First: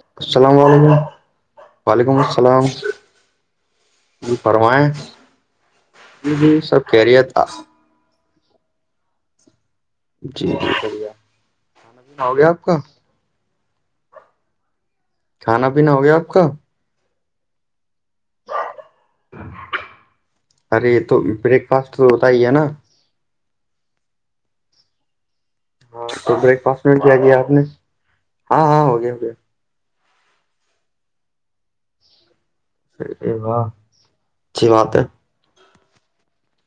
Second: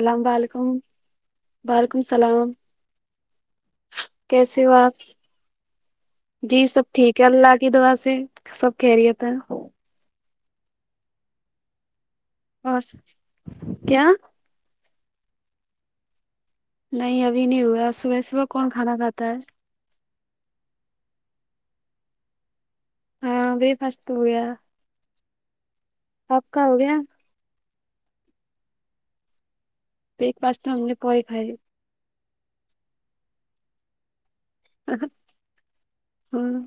اللام السلام وعلیکم وعلیکم السلام ج کیسے ہو فوائیں آپ جی سب ٹھیک ہے اللہ کی دعا سے سب کہہ رہیے تھا جی شکریہ ہو گیا اور کیا کھانا پینا ہو گیا آپ کا نہیں ابھی نہیں ہوا صبح صبح کون کھانا کھاتا ہے ارے تو بریک فاسٹ تو ہوتا ہی ہے نا ہاں فاسٹ ہویا ہاں تو بریک ہو فاسٹ میں گیا کیا کیایا آپ نے ہاں ہاں ہوگیا ہو گیا ایک پاس تو ہم نے پ خھائی ص و ہوں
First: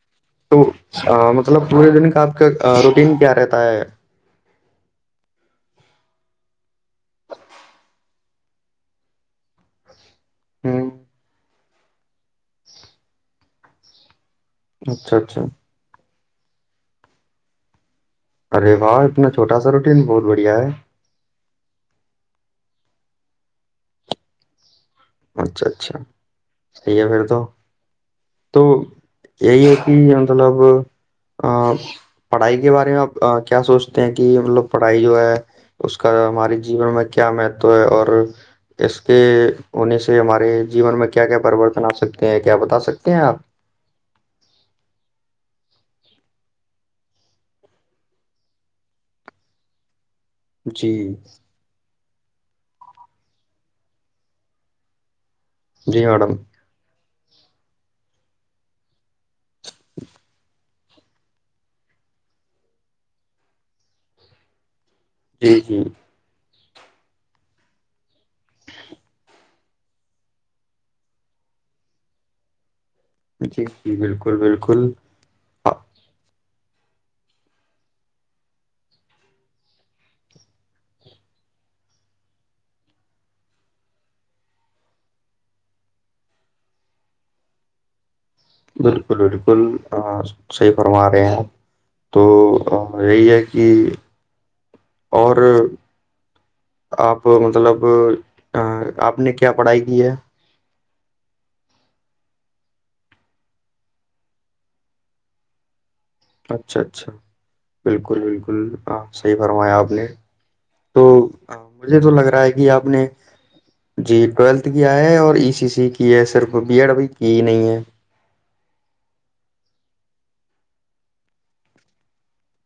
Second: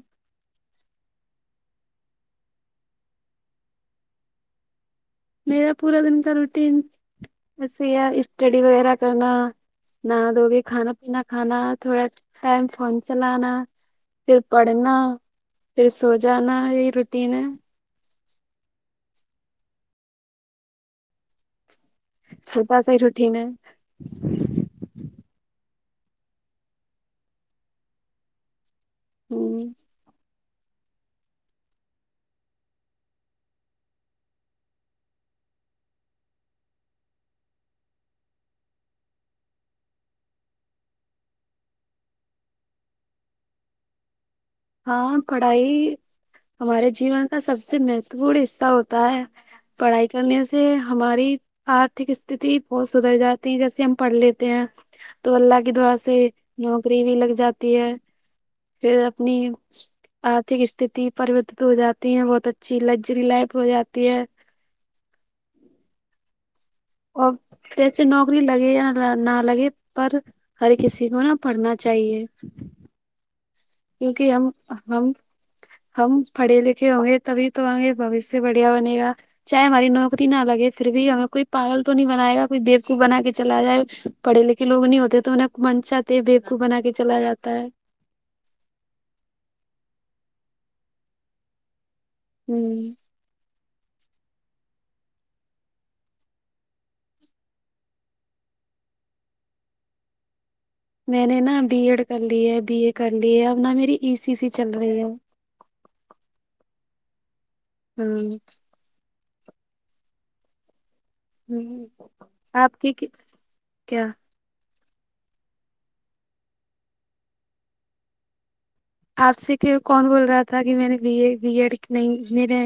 تو مطلب پورے دن کا آپ کا روٹین کیا رہتا ہے میرا پورا دن کا روٹین ویسے ہی اسٹڈی وغیرہ کرنا نہا دھو ہ لیےکھانا پینا کھانا تھوڑا ٹائم فون چلانا پھر پڑھنا اچھا اچھا پھر سو جانا یہی روٹین ہے ارے واہ اتنا چھوٹا سا روٹین بہت بڑھیا ہے چھوٹا سا ہی روٹین ہے اچھا اچھا صحی ہے پھر تو تو یہی ہ ہے کہ مطلب اپ پڑھائی کے بارے میں آپ کیا سوچتے ہیں کہ مطلب پڑھائی جو ہے اس کا ہمارے جیون میں کیا مہتو ہے اور اس کے ہونے سے ہمارے جیون میں کیا کیا پریورتن آ سکتے ہیں کیا بتا سکتے ہیں آپ ہاں پڑھائی ہمارے جیون کا سب سے مہتو پورن حصہ ہوتا ہے پڑھائی کرنے سے سے جی ہماری آرتھک استھتی بہت سدھر جاتی ہے جیسے ہم پڑھ لیتے ہیں تو اللہ کے دعا جی سے میڈم نوکری بھی لگ جاتی ہے پھر اپنی آرتھک استھتی پرریورتت ہو جاتی ہیں بہت اچھی لگژری لائف ہو جاتی ہے جی جی اور ویسے نوکری لگے یا نہ لگے پر ہر کسی کو نا پڑھنا چاہیے جی جی کیونکہ بالکل ہم بالکل ہم آ، ہم پڑھے لکھے ہوں گے تبھی تو آگے بھویشیہ بڑھیا بنے گا چاہے ہماری نوکری نہ لگے پھر بھی ہمیں کوئی پاگل تو نہیں بنائے گا کوئی بیوقوف بنا کے چلا جائے پڑھے لکھے لوگ نہیں ہوتے تو انھیں من چاہتے بیوقوف بنا کے چلا جاتا ہے بالکل بالکل صحی فرما رہے ہیں تو ہ یہی ہے کہ کہ اور آپ مطلب آپ نے کیا پڑھائی کی ہے میں نے نا بی ایڈ کر لی ہے بی اے کر لی ہے اب نہ میری ای سی سی چل رہی ہے اچھا اچھا بالکل ہ بالکل ہاں صحی فرمایا آپ نے تو ہاں مجھے تو لگ رہا ہے کہ آپ کی نے کیا جی ٹولتھ کیا ہے اور ای سی سی کی ہے صرف بی ایڈ ابھی کی ہی نہیں ہے آپ سے کہ کون بول رہا تھا کہ میں نے بی اے بی ایڈ نہیں میرے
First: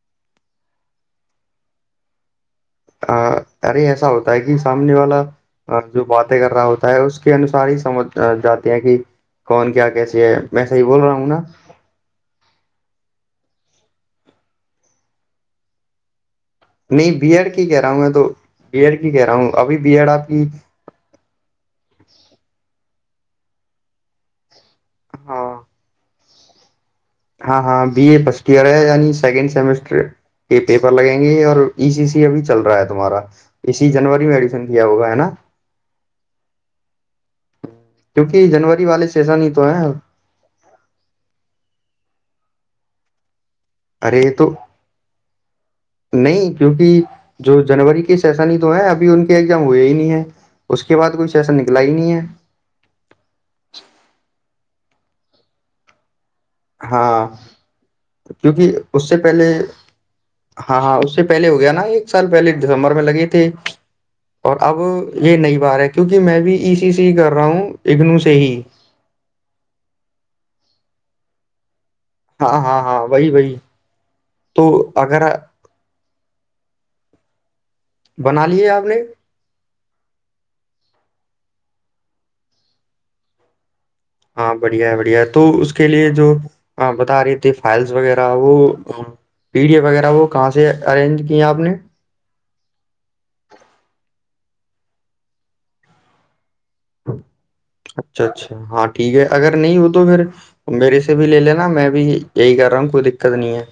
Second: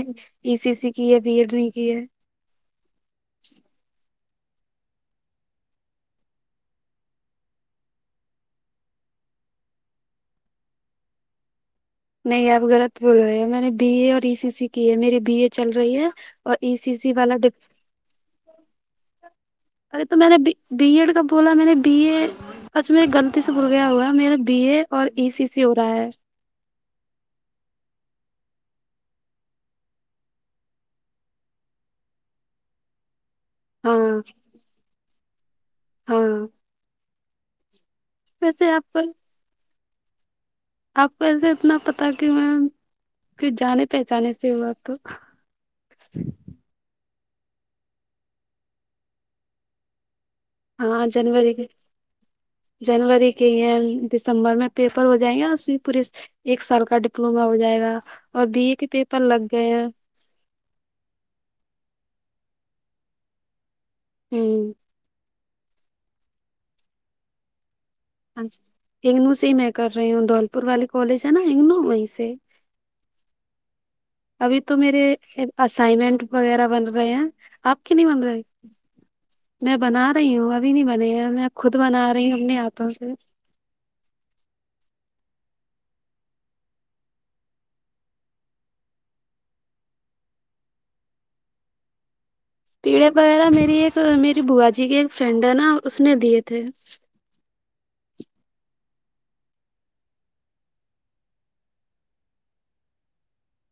ای سی سی کی ہے بی ایڈ نہیں کی ہے ا ارے ایسا ہوتا ہے کہ سامنے والا جو باتیں کر رہا ہوتا ہے اس کے انوسار ہی سمجھ جاتی ہیں کہ کون کیا کیسی ہے میں صحی بول رہا ہوں نا نہیں آپ غلط بول رہے ہو میں نے بی اے اور ای سی سی کی ہے میری بی اے چل رہی ہے اور ای سی سی نہیں بی والا ڈ ایڈ کی کہہ رہا ہوں میں تو بی ایڈ کی کہہ رہا ہوں ابھی بی ارے ایڈ تو آپ میں نے کی بی ایڈ کا بولا میں نے بی اے اچھا میرے غلطی سے بول گیا ہوا میرے بی اے اور ای سی ہاں سی ہو رہا ہے ہاں ہاں بی اے فرسٹ ایئر ہے یعنی سیکنڈ سیمسٹر یہ پیپر لگیں گے اور ای سی سی اب چل رہا ہے تمہارا اسی ہاں جنوری میں ایڈمیںشن کیا ہوگا ہے نا ہاں کیونکہ ویسے جنوری آپ کو والے سیزن ہی تو ہے آپ کو ایسے اتنا پتا کہ میں پھر جانے پہچان سے وہ تو نہیں کیونکہ جو جنوری کے سیشن ہی تو ہیں ابھی ان کے ایگزام ہوئے ہی نہیں ہے اس کے ہاں بعد کچھ ایسا جنوری کے نکلا ہی نہیں ہے جنوری کے ہے دسمبر میں پیپر ہو جائیں گے اس میں پوری ایک سال کا ہاں ڈپلوما ہو جائے گا اور بی اے کیونکہ کے اس سے پیپر لگ پہلے گئے ہیں ہاں ہاں اس سے پہلے ہو گیا نا ایک سال پہلے دسمبر میں لگے تھے ہیں اور اب یہ نہیں بار ہے کیوںکہ میں بھی ایی سی کر رہا ہوں اگنو سے ہ ہی ہگنو سے ہی میں کر رہی ہوں دھول پور والی کالج ہے نا ہگنو وہیں سے ہاں ہاں ہاں وہی بی ابھی تو میرے اسائنمنٹ وغیرہ بن رہے ہیں آپ کی نہیں بن رہے بنا لیے آپ نے میں بنا رہی ہوں ابھی نہیں بنے ہیں میں خود بنا رہی ہوں اپنے ہاتھوں سے ہاں بڑھیا ہے بڑھیا تو اس کے لیے جو بتا رہی تھھی فائلس وغیرہ وہ پی ڈی ای وغیرہ وہ کہاں سے ارینج کی ہیں آپ نے پیڑے وغیرہ میری ایک میری بوا جی کی ایک فرینڈ ہے نا اس نے دیے تھے اچھا اچھا ہاں ٹھیک ہے اگر نہیں ہو تو پھر میے سے بھی لے لینا میں بھی یہی کر رہا ہوں کوئی دقت نہیں ہے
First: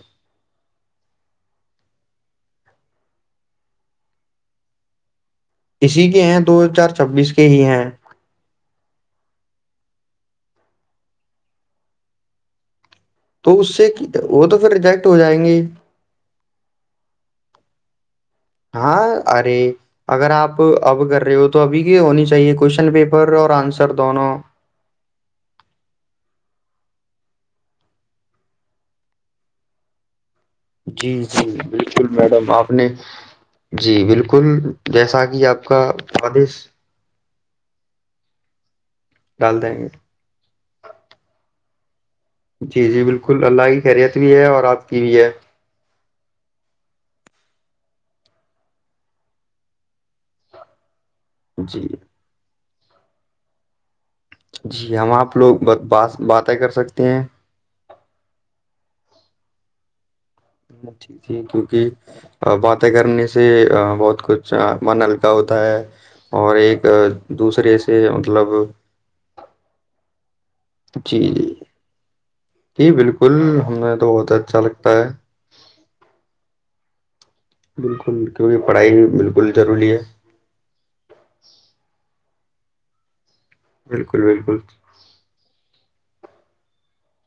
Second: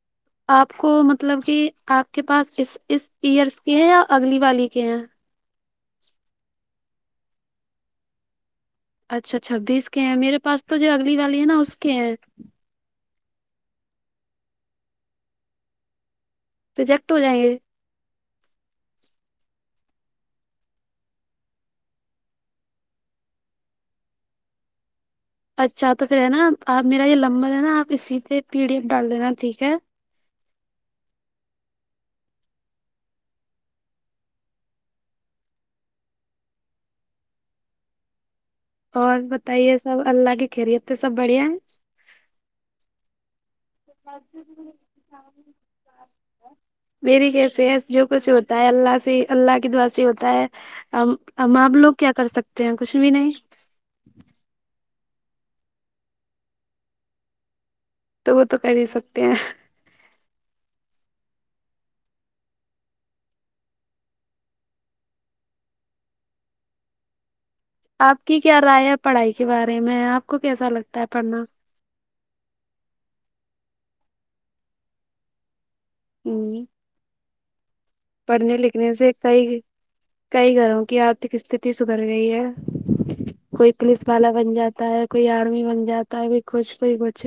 آپ کو مطلب کہ آپ کے پاس اس اس ایئرس کے ہیں یا اگلی والی کے ہیں اسی کے ہیں دو ہزار چھبیس کے ہی ہیں اچھا چھبیس کے ہیں میرے پاس تو جو اگلی والی ہے نا اس کے ہیں تو اس سے وہ تو پھر ریجیکٹ ہو جائیں گے تووجیکٹ ہو جائیں گے ہاں ارے اگر آپ اب کر رہے ہو تو ابھی کی ہونی چاہیے کوشن پیپر اور آنسر دونوں اچھا تو پھر ہے نا آپ میرا یہ لمبر ہے نا آپ اسی پہ پی ڈی ایف ڈال دینا ٹھیک ہے جی جی بالکل میڈم آپ نے جی بالکل جیسا کہ آپ کا خادش اور ڈال دیں بتائیے گے سب اللہ کی خیریت تو سب بڑھیا ہے جی جی بالکل اللہ کی خیریت بھی ہے اور آپ کی بھی ہے ہ مری کیس ہے جو کچھ ہوتا ہے اللہ سےی اللہ کی دعاسی ہوتا ہے ا آپ جی لوگ کیا کر سکتے ہیں کچھ بھی نہیں جی ہم آپ لوگ ب بات باتیں کر سکتے ہیں تو وہ تو کر ہی سکتے ہیں ہ ٹھیک ج کیونکہ باتیں کرنے سے بہت کچھ من ہلکا ہوتا ہے اور ایک دوسرے سے آپ کی مطلب کیا رائے ہے پڑھائی کے بارے میں آپ کو کیسا لگتا ہے جی جی پڑھنا جی بالکل ہمیں تو بہت اچھا لگتا ہے ہوں بالکل کیونکہ پڑھائی سے بالکل کئی ضروری ہے کئی گھروں کی آرتھک استھتی سدھر گئی ہے کوئی پلیس بالکل والا بن بالکل جاتا ہے کوئی آرمی بن جاتا ہے کوئی کچھ کوئی کچھ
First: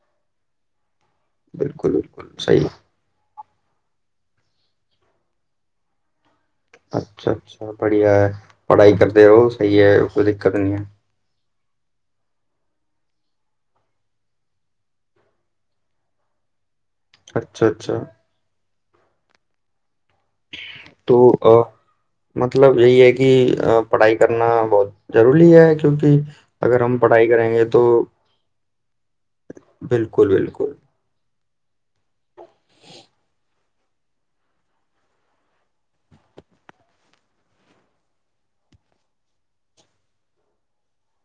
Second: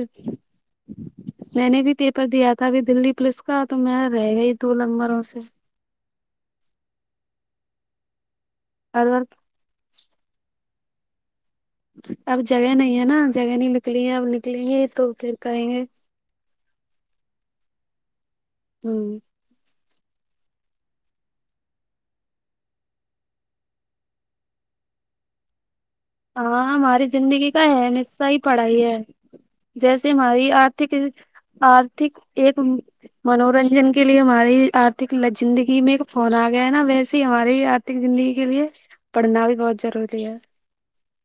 میں نے بالکل بھی پیپر بالکل دیا تھا صحیح ابھی دللی پولیس کا تو میں رہ گئی ہی دو لمبروں سے اچھا اچھا بڑھیا ہے پڑھائی اور کرتے رہو صحیح ہے کوئی دقت نہیں ہے اب جگہ نہیں ہے نا جگہ نہیں نکلی ہے اب نکلیں گے تو پھر کہیں گے اچھا اچھا ہوں تو ا مطلب یہی ہے کہ پڑھائی کرنا بہت ضروری ہے کیونکہ ہاں اگر ہم ہماری پڑھائی زندگی کریں کا گے تو ہے نصص ہی پڑھائی ہے جیسے بالکل ہماری بالکل آرھک آرھک ایک منورنجن کے لیے ہماری آرتک زندگی میں ایک فون آ گیا ہے نا ویس ہی ہماری آرتھک زندگی کے لیے پڑھنا بھی بہت روری ہے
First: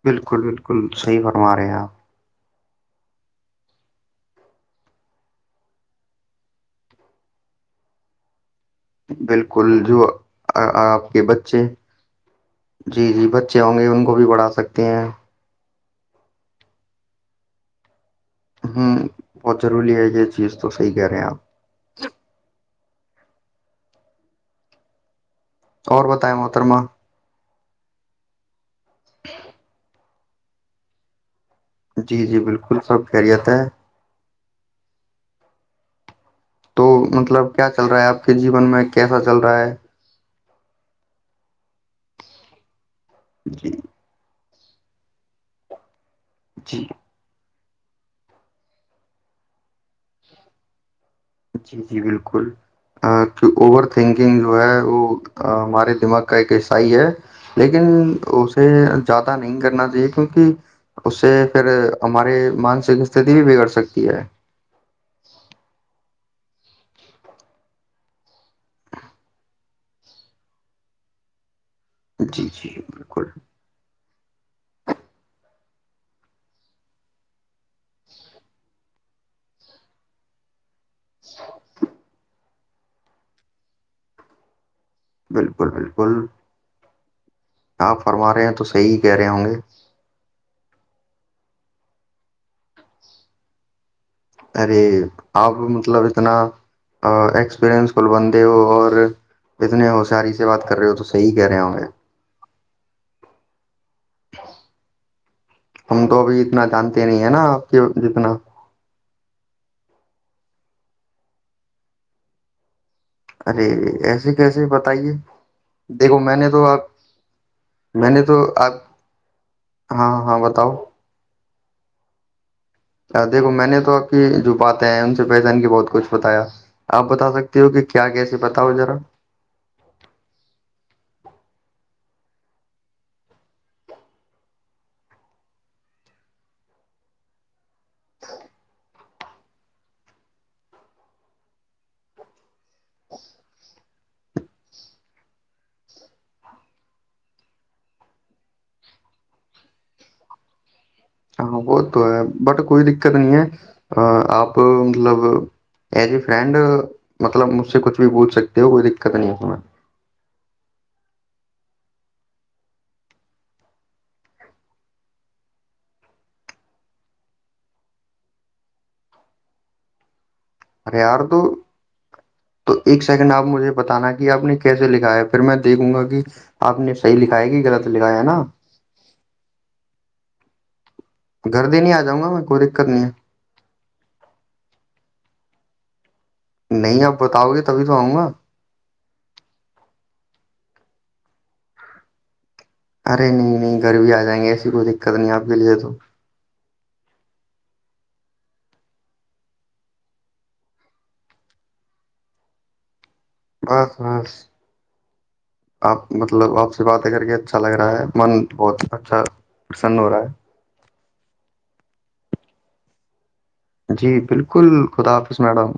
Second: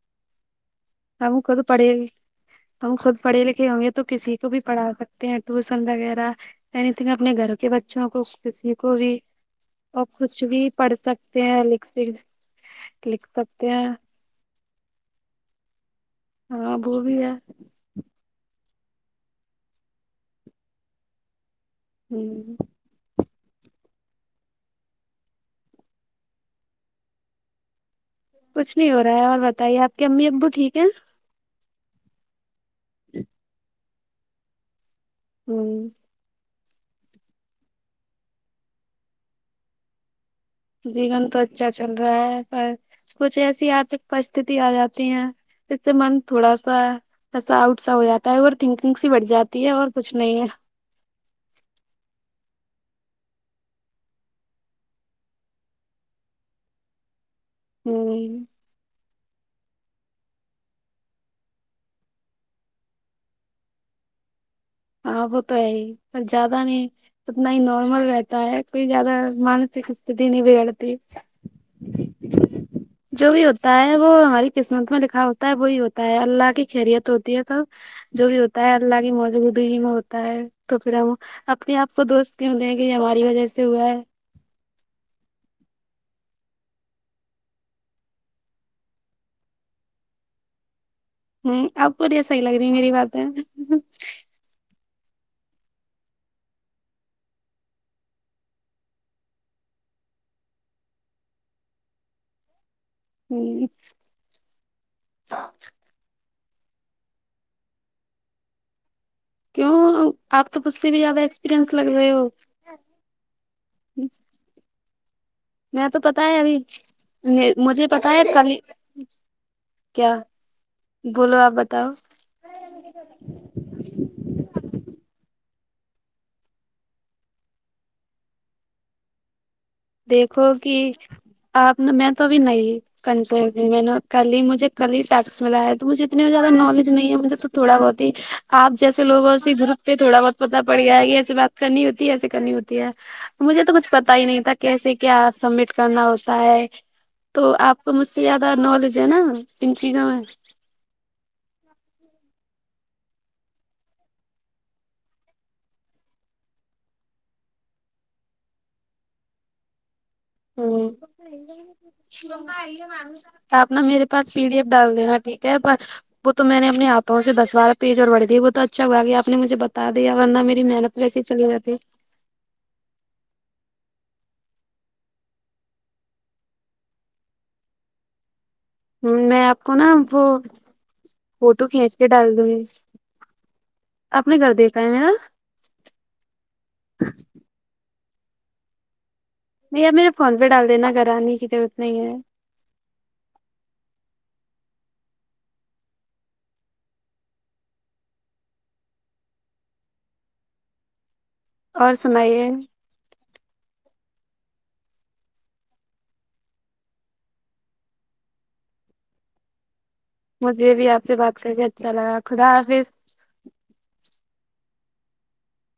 بالکل بالکل صحیح ہم فرما خود رہے ہیں آپ پڑھے ہم خود پڑھے لکھے ہوں گے تو کسی کو بھی پڑھا سکتے ہیں ٹیوسن وغیرہ اینی تھنگ اپنے گھروں کے بچوں کو کسی کو بھی بالکل اور جو کچھ بھی آ- پڑھ آپ کے سکتے ہیں بچے جی جی لکھ بچے سکتے ہوں گے ہیں ان کو بھی پڑھا سکتے ہیں ہاں وہو بھی ہے ہوں بہت ضروری ہے یہ چیز تو صحیح کہہ رہے ہیں آپ ہوں اور بتائے محترما کچھ نہیں ہو رہا ہے اور بتائیے آپ کے امی ابو ٹھیک ہیں جی جی بالکل سبت خریت ہے ہوں تو مطلب کیا چل رہا ہے آپ کے جیون میں کیسا چل رہا ہے جیون تو اچھا چل رہا ہے پر کچھ ایسی جی آرھک پرستتتی آ جاتی ہیں اس سے من تھوڑا سا جی ایسا اٹ سا ہو جاتا ہے اور تھنکنگس ہی بٹھ جاتی ہے اور کچھ نہیں ہے جی جی بالکل کی اوور تھنکنگ جو ہے وہ ہمارے دماغ کا ایک عیسائی ہے لیکن ہ اسے زیادہ نہیں کرنا چاہیے کیونکہ اس سے پھر ہماری مانسک استتی بھی بگڑ سکتی ہے ہاں وہ تو ہے ہی پر زیادہ نہیں اتنا ہی نارمل رہتا ہے کوئی زیادہ مانسک استتی نہیں بگڑتی جی جی جی بالکل ہوتا ہے وہ ہماری قسمت میں لکھا ہوتا ہے وہی ہوتا ہے اللہ کی خریت ہوتی ہے سب جو بھی ہوتا ہے اللہگی موج ہو د ہی میں ہوتا ہے تو پھر ہم اپنے آپ کو دوست کیوں د ہیں کہ یہ ہماری وجہ سے ہوا ہے بالکل بالکل آپ فرما رہے ہیں تو صحیح کہہ رہے ہوں گے ہوں آب بڑیا صحی لگ رہی میری بات ہے ارے آپ مطلب اتنا ایکسپیرنس کل بندے ہو اور اتنے ہوشیاری سے بات کر رہے ہو تو صحیح کہہ رہے ہوں گے ہی [unintelligible] تم تو ابھی اتنا جانتے نہیں ہے نا آپ کے جتنا کیوں آپ تو مجھ سے بھی زیادہ ایکسپیریئنس لگ رہے ہو ارے ایسے کیسے بتائیے تو دیکھو پتا میں ہے نے تو آپ ابھی مجھے میں پتا ہے نے تو کل آپ ہاں کیا ہاں بتاؤ [unintelligible] بولو آپ بتاؤ دیکھو میں نے تو آپ کی جو پات ہیں ان سے پہچان کے بہت کچھ بتایا آپ بتا سکتے ہو کہ کیا کیسیے بتاؤ ذرا دیکھو کہ آپ نے میں تو بھی نہیں کنٹ میں نے کل ہی مجھے کل ہی ٹیکس ملا ہے تو مجھے اتنے زیادہ نالج نہیں ہے مجھے تو تھوڑا بہت آپ جیسے [unintelligible] ایسےووں سے دھرپ پہ تھوڑا بہت پتا پڑ گیا ہے کہ ایسسی بات کرنی ہوتی ہے ایسے کرنی ہوتی ہے مجھے تو کچھ پتا ہی نہیں تھا کیسے کیا سبمٹ کرنا ہوتا ہے تو آپ کو مجھ سے زیادہ نالج ہے نا پنچیگا میں ہاں وہ تو ہے بٹ کوئی دقت نہیں ہے آپ مطلب ایز اے فرینڈ مطلب مجھ سے کچھ بھی بول سکتے ہو کوئی دقت نہیں ہے سنا ہوں آپ ن میرے پاس پی ڈی ایف ڈال دینا ٹھیک ہے پر وہ تو میں نے اپنے ہاتھوں سے دس بارہ پی اور بڑ دی وہ تو اچھایا آپ نے مھے ب تا د یا ورہ میری محنت ارے وسسی یار تو چلی جاتی تو ایک سیکنڈ آپ مجھے بتانا کہ آپ نے کیسے لکھا ہے پھر میں دیکھوں گا کہ آپ نے صحیح لکھایا کہ لط لکھایا ہے نا ہ میں آپ کو نا وہ فوٹو گھر دینے کھینچ آ کے جاؤں ڈال گا میں دوں گی کوئی دقت نہیں اپنے گھر دیکھا ہے میں نا نہیں آپ بتاؤ گے تبھی تو آؤں گا نہیں ب میرے فون پہ ڈال دینا گھر آنے کی ضرورت نہیں ہے ارے نہیں نہیں گھر بھی آ جائیں گے ایسی کوئی دقت نہیں آپ کے لیے تو اور سنائیے بس بس آپ مطلب آپ سے باتیں کر کے اچھا لگ رہا ہے من بہت اچھا سنورا ہے [unintelligible] مجھے یہ بھی آپ سے بات کر کے اچھا لگا خدا حافظ جی بالکل خدا حافظ میڈم